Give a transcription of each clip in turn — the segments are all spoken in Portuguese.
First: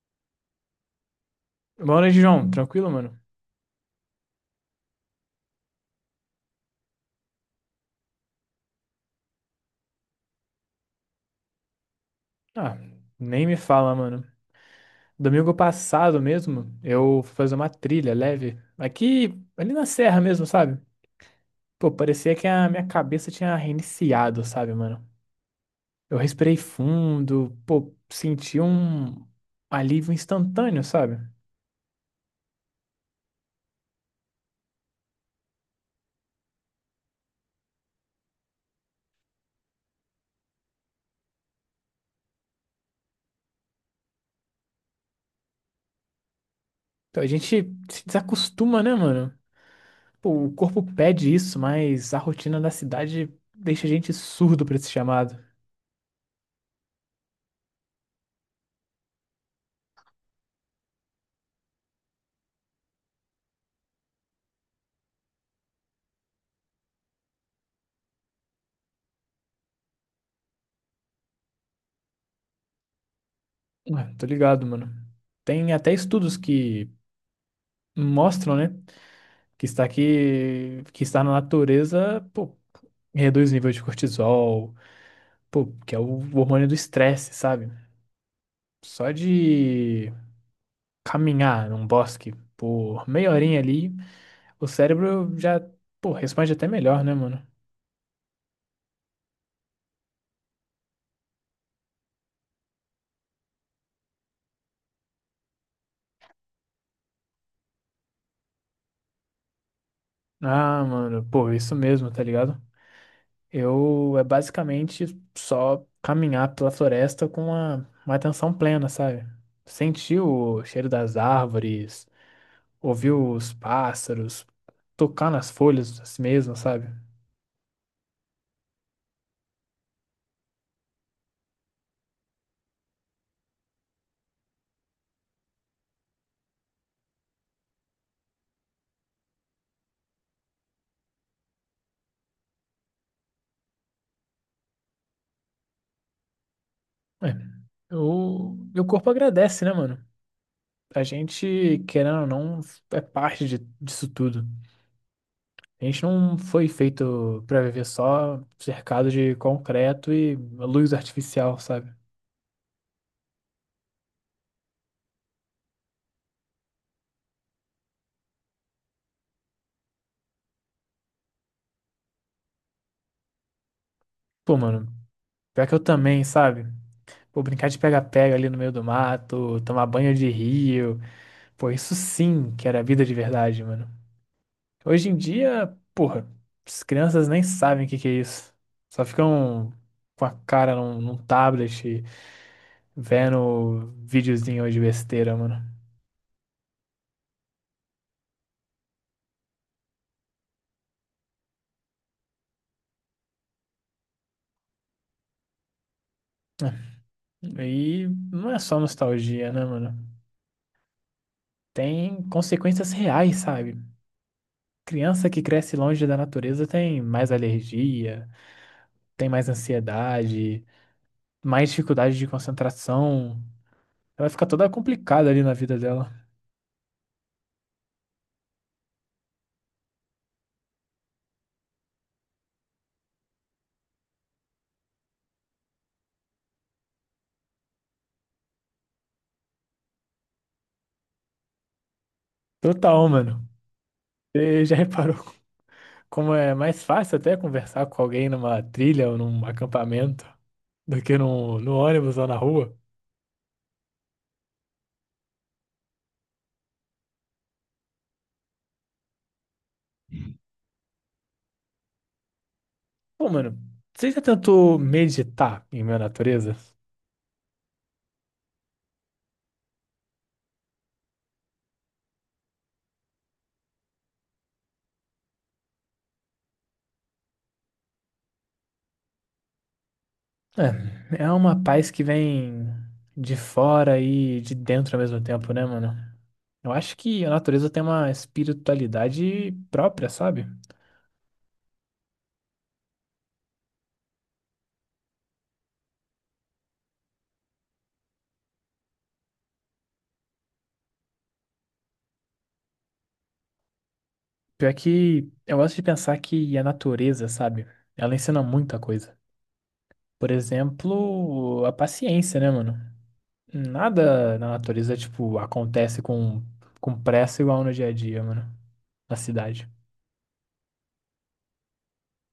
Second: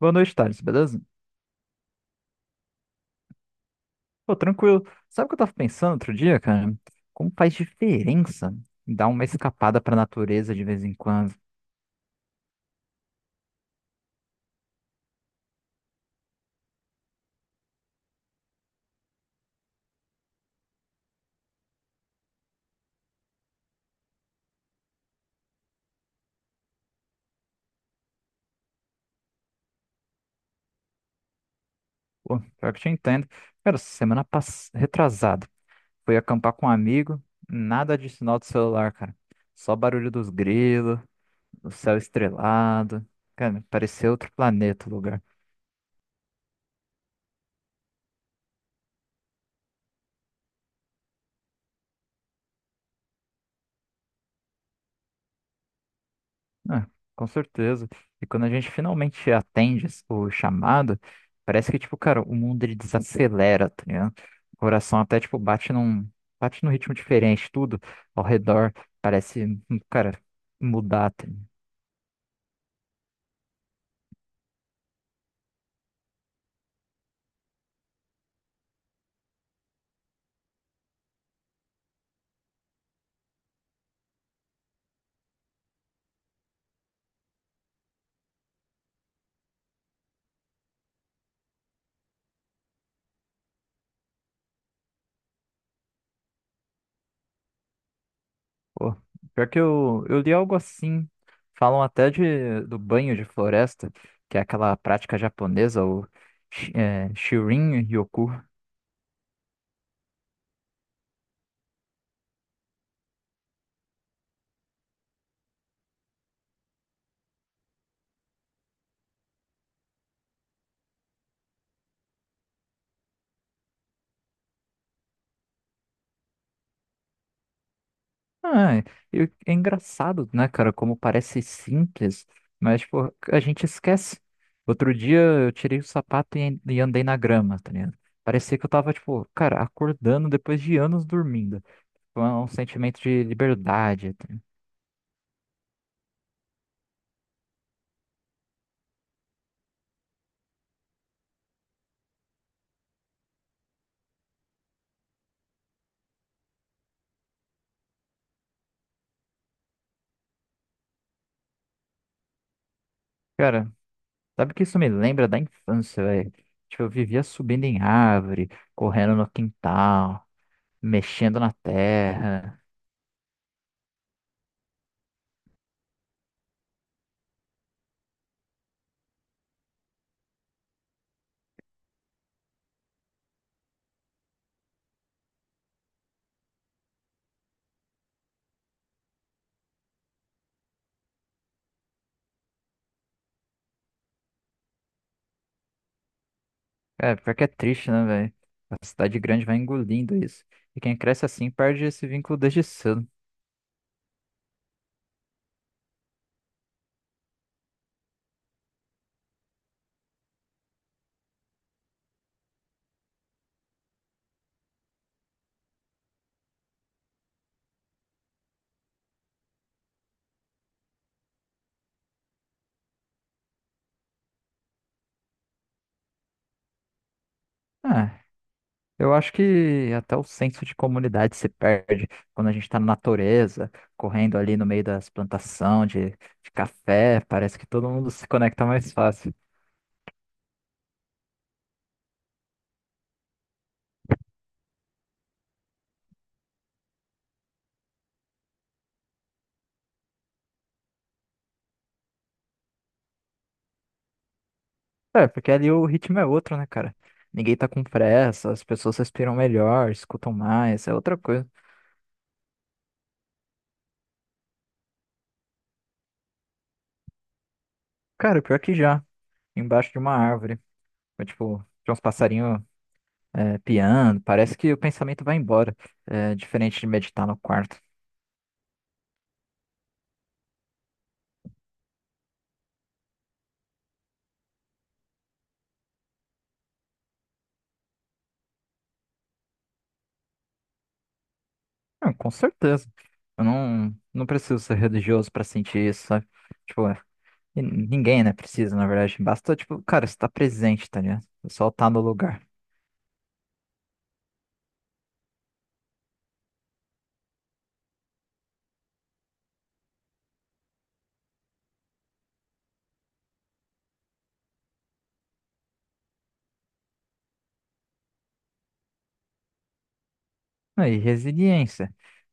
Boa noite, Thales, beleza? Boa noite, João. Tranquilo, mano? Pô, tranquilo. Sabe o que eu tava pensando outro dia, cara? Como faz diferença dar uma escapada pra natureza de vez em quando? Ah, nem me fala, mano. Domingo passado mesmo, eu fui fazer uma trilha leve. Aqui, ali na serra mesmo, sabe? Pô, parecia que a minha cabeça tinha reiniciado, sabe, mano? Eu respirei fundo, pô, senti um alívio instantâneo, sabe? Pô, pior que eu te entendo. Cara, semana passada, retrasado, fui acampar com um amigo, nada de sinal do celular, cara. Só barulho dos grilos, o céu estrelado. Cara, parecia outro planeta o lugar. Então a gente se desacostuma, né, mano? Pô, o corpo pede isso, mas a rotina da cidade deixa a gente surdo pra esse chamado. Ah, com certeza. E quando a gente finalmente atende o chamado, parece que, tipo, cara, o mundo ele desacelera, tá ligado? O coração até, tipo, bate num ritmo diferente, tudo ao redor parece, cara, mudar, tá ligado? Ué, tô ligado, mano. Tem até estudos que mostram, né? Que está aqui, que estar na natureza, pô, reduz o nível de cortisol, pô, que é o hormônio do estresse, sabe? Só de caminhar num bosque por meia horinha ali, o cérebro já, pô, responde até melhor, né, mano? Pô, pior que eu li algo assim, falam até do banho de floresta, que é aquela prática japonesa, o Shirin Ryoku. Ah, mano, pô, isso mesmo, tá ligado? Eu é basicamente só caminhar pela floresta com uma atenção plena, sabe? Sentir o cheiro das árvores, ouvir os pássaros, tocar nas folhas assim mesmo, sabe? Ah, e é engraçado, né, cara, como parece simples, mas, pô, a gente esquece. Outro dia eu tirei o sapato e andei na grama, tá ligado? Parecia que eu tava, tipo, cara, acordando depois de anos dormindo. Foi um sentimento de liberdade, tá ligado? É. O meu corpo agradece, né, mano? A gente, querendo ou não, é parte de- disso tudo. A gente não foi feito pra viver só cercado de concreto e luz artificial, sabe? Cara, sabe que isso me lembra da infância, velho? Tipo, eu vivia subindo em árvore, correndo no quintal, mexendo na terra. Pô, mano, pior que eu também, sabe? Pô, brincar de pega-pega ali no meio do mato, tomar banho de rio. Pô, isso sim que era vida de verdade, mano. Hoje em dia, porra, as crianças nem sabem o que que é isso. Só ficam com a cara num tablet, vendo videozinho de besteira, mano. É, pior que é triste, né, velho? A cidade grande vai engolindo isso. E quem cresce assim perde esse vínculo desde cedo. E não é só nostalgia, né, mano? Tem consequências reais, sabe? Criança que cresce longe da natureza tem mais alergia, tem mais ansiedade, mais dificuldade de concentração. Ela fica toda complicada ali na vida dela. Ah, eu acho que até o senso de comunidade se perde quando a gente tá na natureza, correndo ali no meio das plantações de café. Parece que todo mundo se conecta mais fácil. Total, mano. Você já reparou? Como é mais fácil até conversar com alguém numa trilha ou num acampamento do que no ônibus ou na rua. É, porque ali o ritmo é outro, né, cara? Ninguém tá com pressa, as pessoas respiram melhor, escutam mais, é outra coisa. Pô, mano, você já tentou meditar em minha natureza? Cara, pior que já, embaixo de uma árvore. Foi, tipo, tinha uns passarinhos. É, piano, parece que o pensamento vai embora, é, diferente de meditar no quarto. É, é uma paz que vem de fora e de dentro ao mesmo tempo, né, mano? Eu acho que a natureza tem uma espiritualidade própria, sabe? Ah, com certeza. Eu não, não preciso ser religioso para sentir isso, sabe? Tipo, é, e ninguém, né, precisa, na verdade. Basta, tipo, cara, estar presente, tá ligado? Só estar no lugar. Pior que eu gosto de pensar que a natureza, sabe? Ela ensina muita coisa. Por exemplo, a paciência, né, mano? Nada na natureza, tipo, acontece com pressa igual no dia a dia, mano. Na cidade. Ah, e resiliência.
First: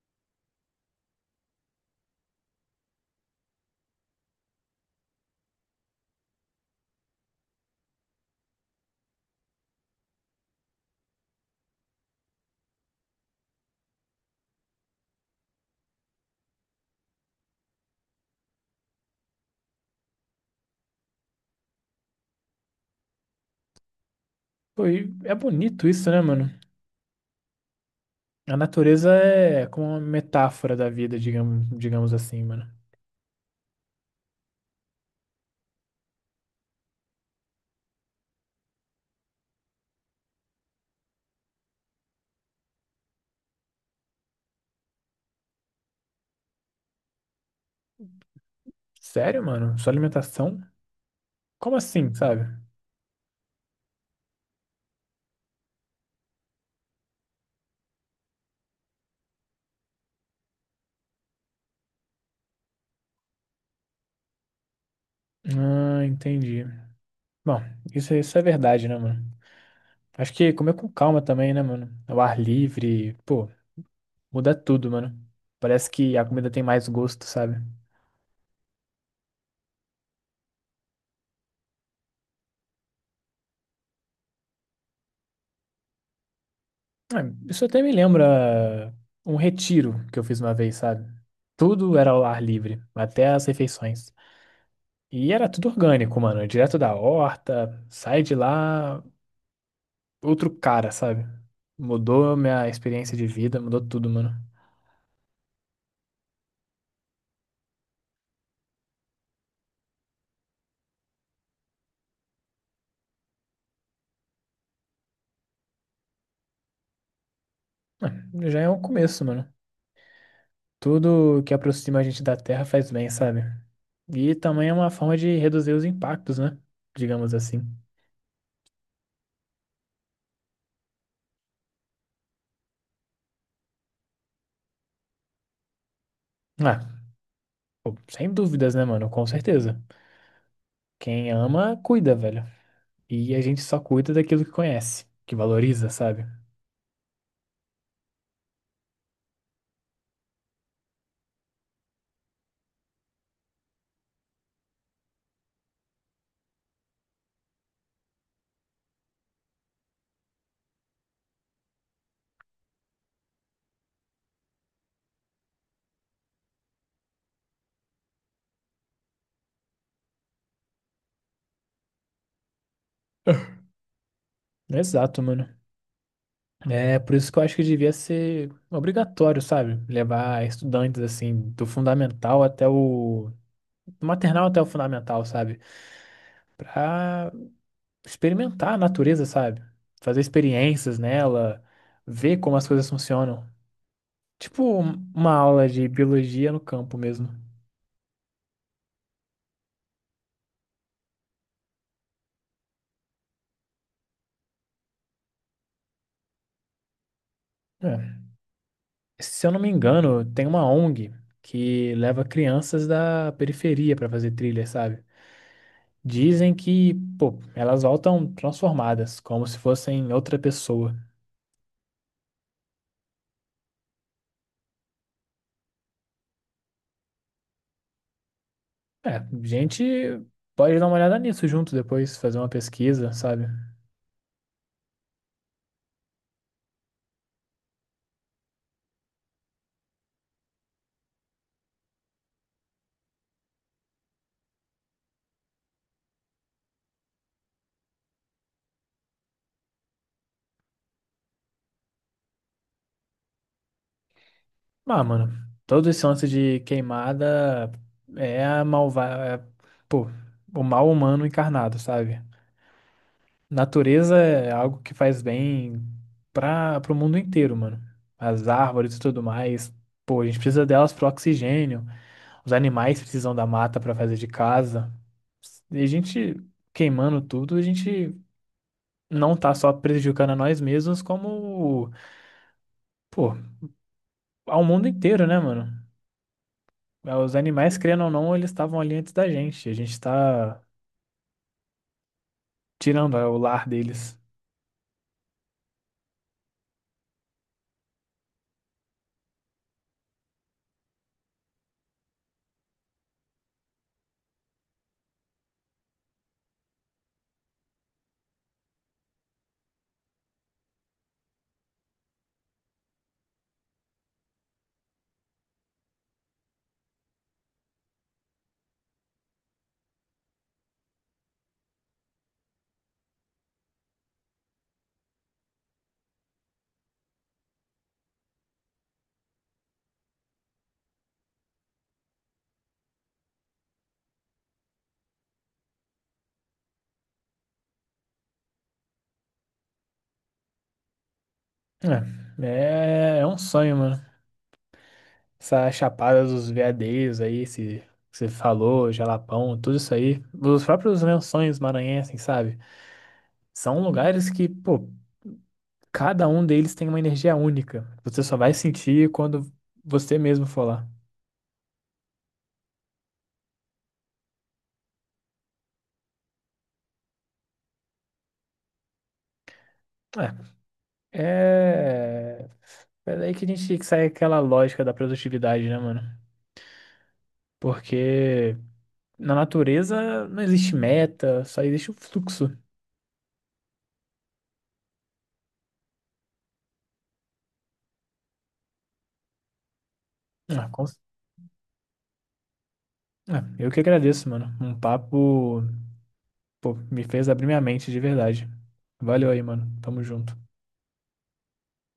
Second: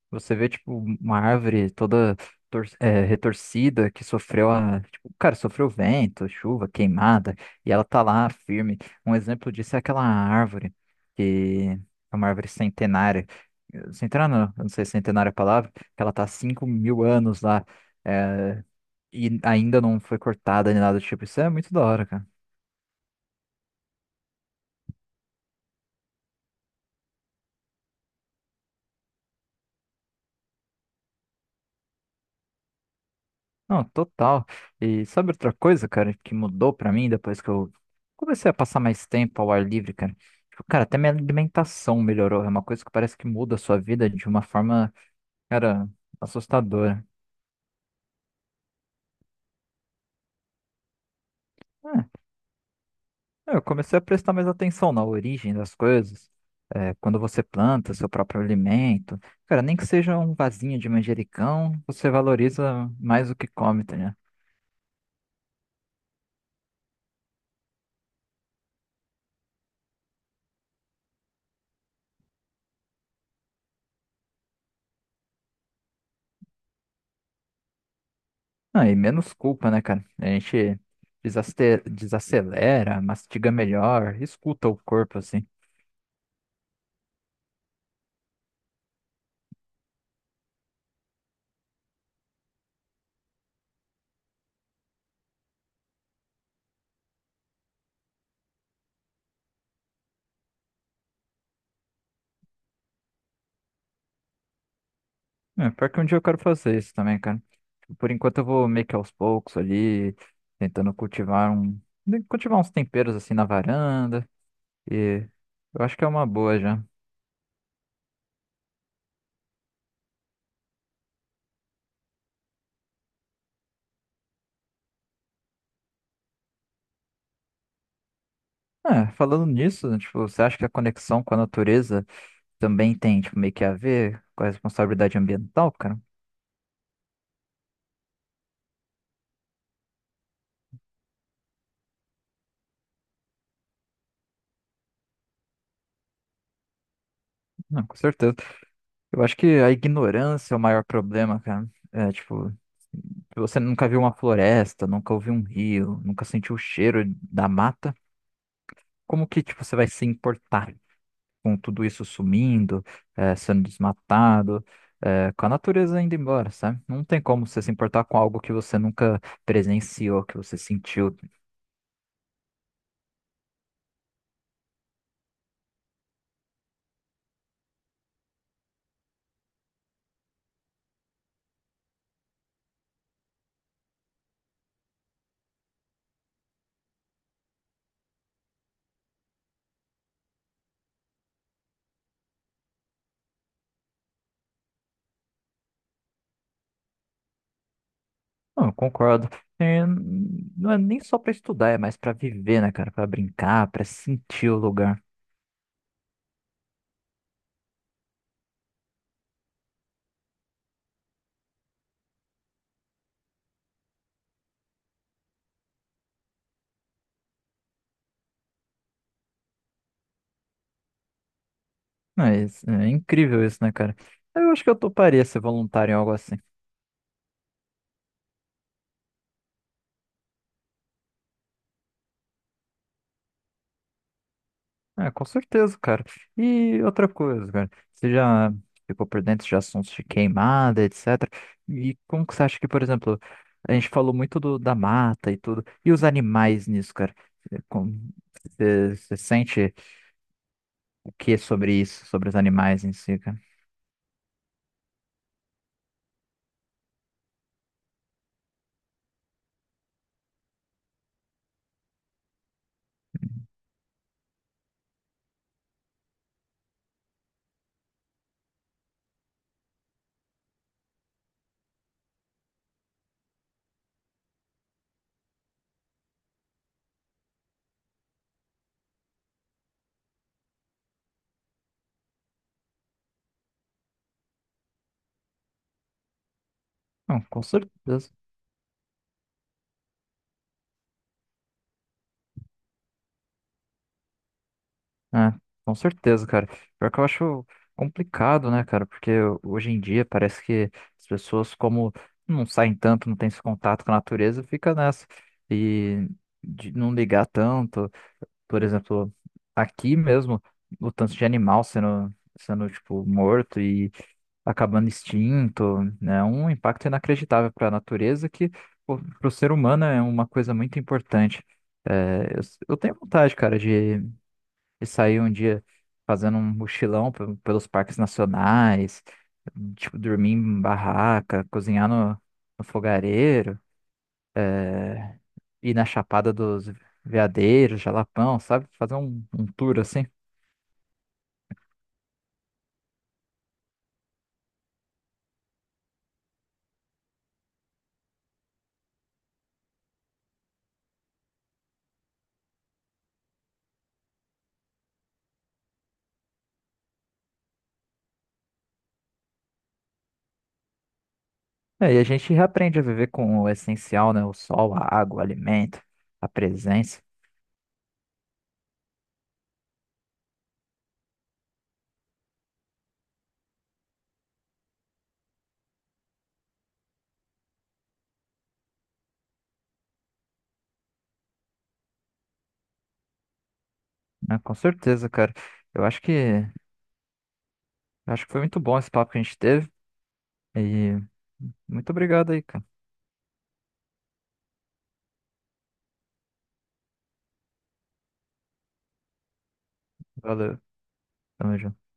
Você vê, tipo, uma árvore toda retorcida, que tipo, cara, sofreu vento, chuva, queimada, e ela tá lá firme. Um exemplo disso é aquela árvore, que é uma árvore centenária. Centenária, não, eu não sei se centenária é a palavra, que ela tá há 5 mil anos lá, é, e ainda não foi cortada nem nada do tipo. Isso é muito da hora, cara. Pô, e é bonito isso, né, mano? A natureza é como uma metáfora da vida, digamos, digamos assim, mano. Não, total. E sabe outra coisa, cara, que mudou pra mim depois que eu comecei a passar mais tempo ao ar livre, cara? Tipo, cara, até minha alimentação melhorou. É uma coisa que parece que muda a sua vida de uma forma, cara, assustadora. Sério, mano? Sua alimentação? Como É, assim, sabe? eu comecei a prestar mais atenção na origem das coisas. É, quando você planta seu próprio alimento, cara, nem que seja um vasinho de manjericão, você valoriza mais o que come, tá. Ah, entendi. Bom, isso é verdade, né, mano? Acho que comer com calma também, né, mano? Ao ar livre, pô, muda tudo, mano. Parece que a comida tem mais gosto, sabe? Ah, e menos culpa, né, cara? A gente desacelera, mastiga melhor, escuta o corpo, assim. Ah, isso até me lembra um retiro que eu fiz uma vez, sabe? Tudo era ao ar livre, até as refeições. E era tudo orgânico, mano. Direto da horta, sai de lá, outro cara, sabe? Mudou minha experiência de vida, mudou tudo, mano. É, pior que um dia eu quero fazer isso também, cara. Por enquanto eu vou meio que aos poucos ali, tentando cultivar uns temperos, assim, na varanda. E eu acho que é uma boa já. Ah, já é um começo, mano. Tudo que aproxima a gente da terra faz bem, sabe? E também é uma forma de reduzir os impactos, né? Digamos assim. É, falando nisso, né, tipo, você acha que a conexão com a natureza também tem, tipo, meio que a ver com a responsabilidade ambiental, cara? Ah, pô, sem dúvidas, né, mano? Com certeza. Quem ama, cuida, velho. E a gente só cuida daquilo que conhece, que valoriza, sabe? Não, com certeza. Eu acho que a ignorância é o maior problema, cara. É, tipo... Você nunca viu uma floresta, nunca ouviu um rio, nunca sentiu o cheiro da mata. Como que, tipo, você vai se importar com tudo isso sumindo, sendo desmatado, com a natureza indo embora, sabe? Não tem como você se importar com algo que você nunca presenciou, que você sentiu. Exato, mano. É por isso que eu acho que devia ser obrigatório, sabe? Levar estudantes, assim, do fundamental até o... do maternal até o fundamental, sabe? Pra experimentar a natureza, sabe? Fazer experiências nela, ver como as coisas funcionam. Tipo um- uma aula de biologia no campo mesmo. Não, eu concordo. É, não é nem só para estudar, é mais para viver, né, cara? Para brincar, para sentir o lugar. É. Se eu não me engano, tem uma ONG que leva crianças da periferia para fazer trilha, sabe? Dizem que, pô, elas voltam transformadas, como se fossem outra pessoa. Não, é, é incrível isso, né, cara? Eu acho que eu toparia ser voluntário em algo assim. É, a gente pode dar uma olhada nisso junto depois, fazer uma pesquisa, sabe? É, com certeza, cara. E outra coisa, cara, você já ficou por dentro de assuntos de queimada, etc. E como que você acha que, por exemplo, a gente falou muito da mata e tudo, e os animais nisso, cara? É. Você sente o que sobre isso, sobre os animais em si, cara? Ah, mano, todo esse lance de queimada é a malva... é, pô, o mal humano encarnado, sabe? Natureza é algo que faz bem para o mundo inteiro, mano. As árvores e tudo mais. Pô, a gente precisa delas para oxigênio. Os animais precisam da mata para fazer de casa. E a gente queimando tudo, a gente não tá só prejudicando a nós mesmos, como, pô, ao mundo inteiro, né, mano? Não, Os com animais, querendo ou certeza. não, eles estavam ali antes da gente. A gente tá tirando é, o lar deles. É, com certeza, cara. Pior que eu acho complicado, né, cara? Porque hoje em dia parece que as pessoas, como não saem tanto, não têm esse contato com a natureza, fica nessa. E de não ligar tanto. Por exemplo, aqui mesmo, o tanto de animal sendo tipo, morto e acabando extinto, né? Um impacto inacreditável para a natureza que, para o ser humano, é uma coisa muito importante. É, eu tenho vontade, cara, de e sair um dia fazendo um mochilão pelos parques nacionais, tipo, dormir em barraca, cozinhar no fogareiro, ir na Chapada dos Veadeiros, Jalapão, sabe? Fazer um tour assim. É, é é um sonho, mano. Essa Chapada dos Veadeiros aí, esse que você falou, Jalapão, tudo isso aí. Os próprios Lençóis Maranhenses, sabe? São lugares que, pô, cada um deles tem uma energia única. Você só vai sentir quando você mesmo for lá. É, e a gente aprende a viver com o essencial, né? O sol, a água, o alimento, a presença, É. É. É daí que a gente sai aquela lógica da produtividade, né, mano? Porque na natureza não existe meta, só existe o fluxo. né? Com certeza, cara. Eu acho que foi muito bom esse papo que a gente teve. Ah, com... E muito obrigado aí, cara. ah, eu que agradeço, mano. Um papo pô, me fez abrir minha mente de verdade. Valeu aí, mano. Tamo junto. Valeu. Tamo junto.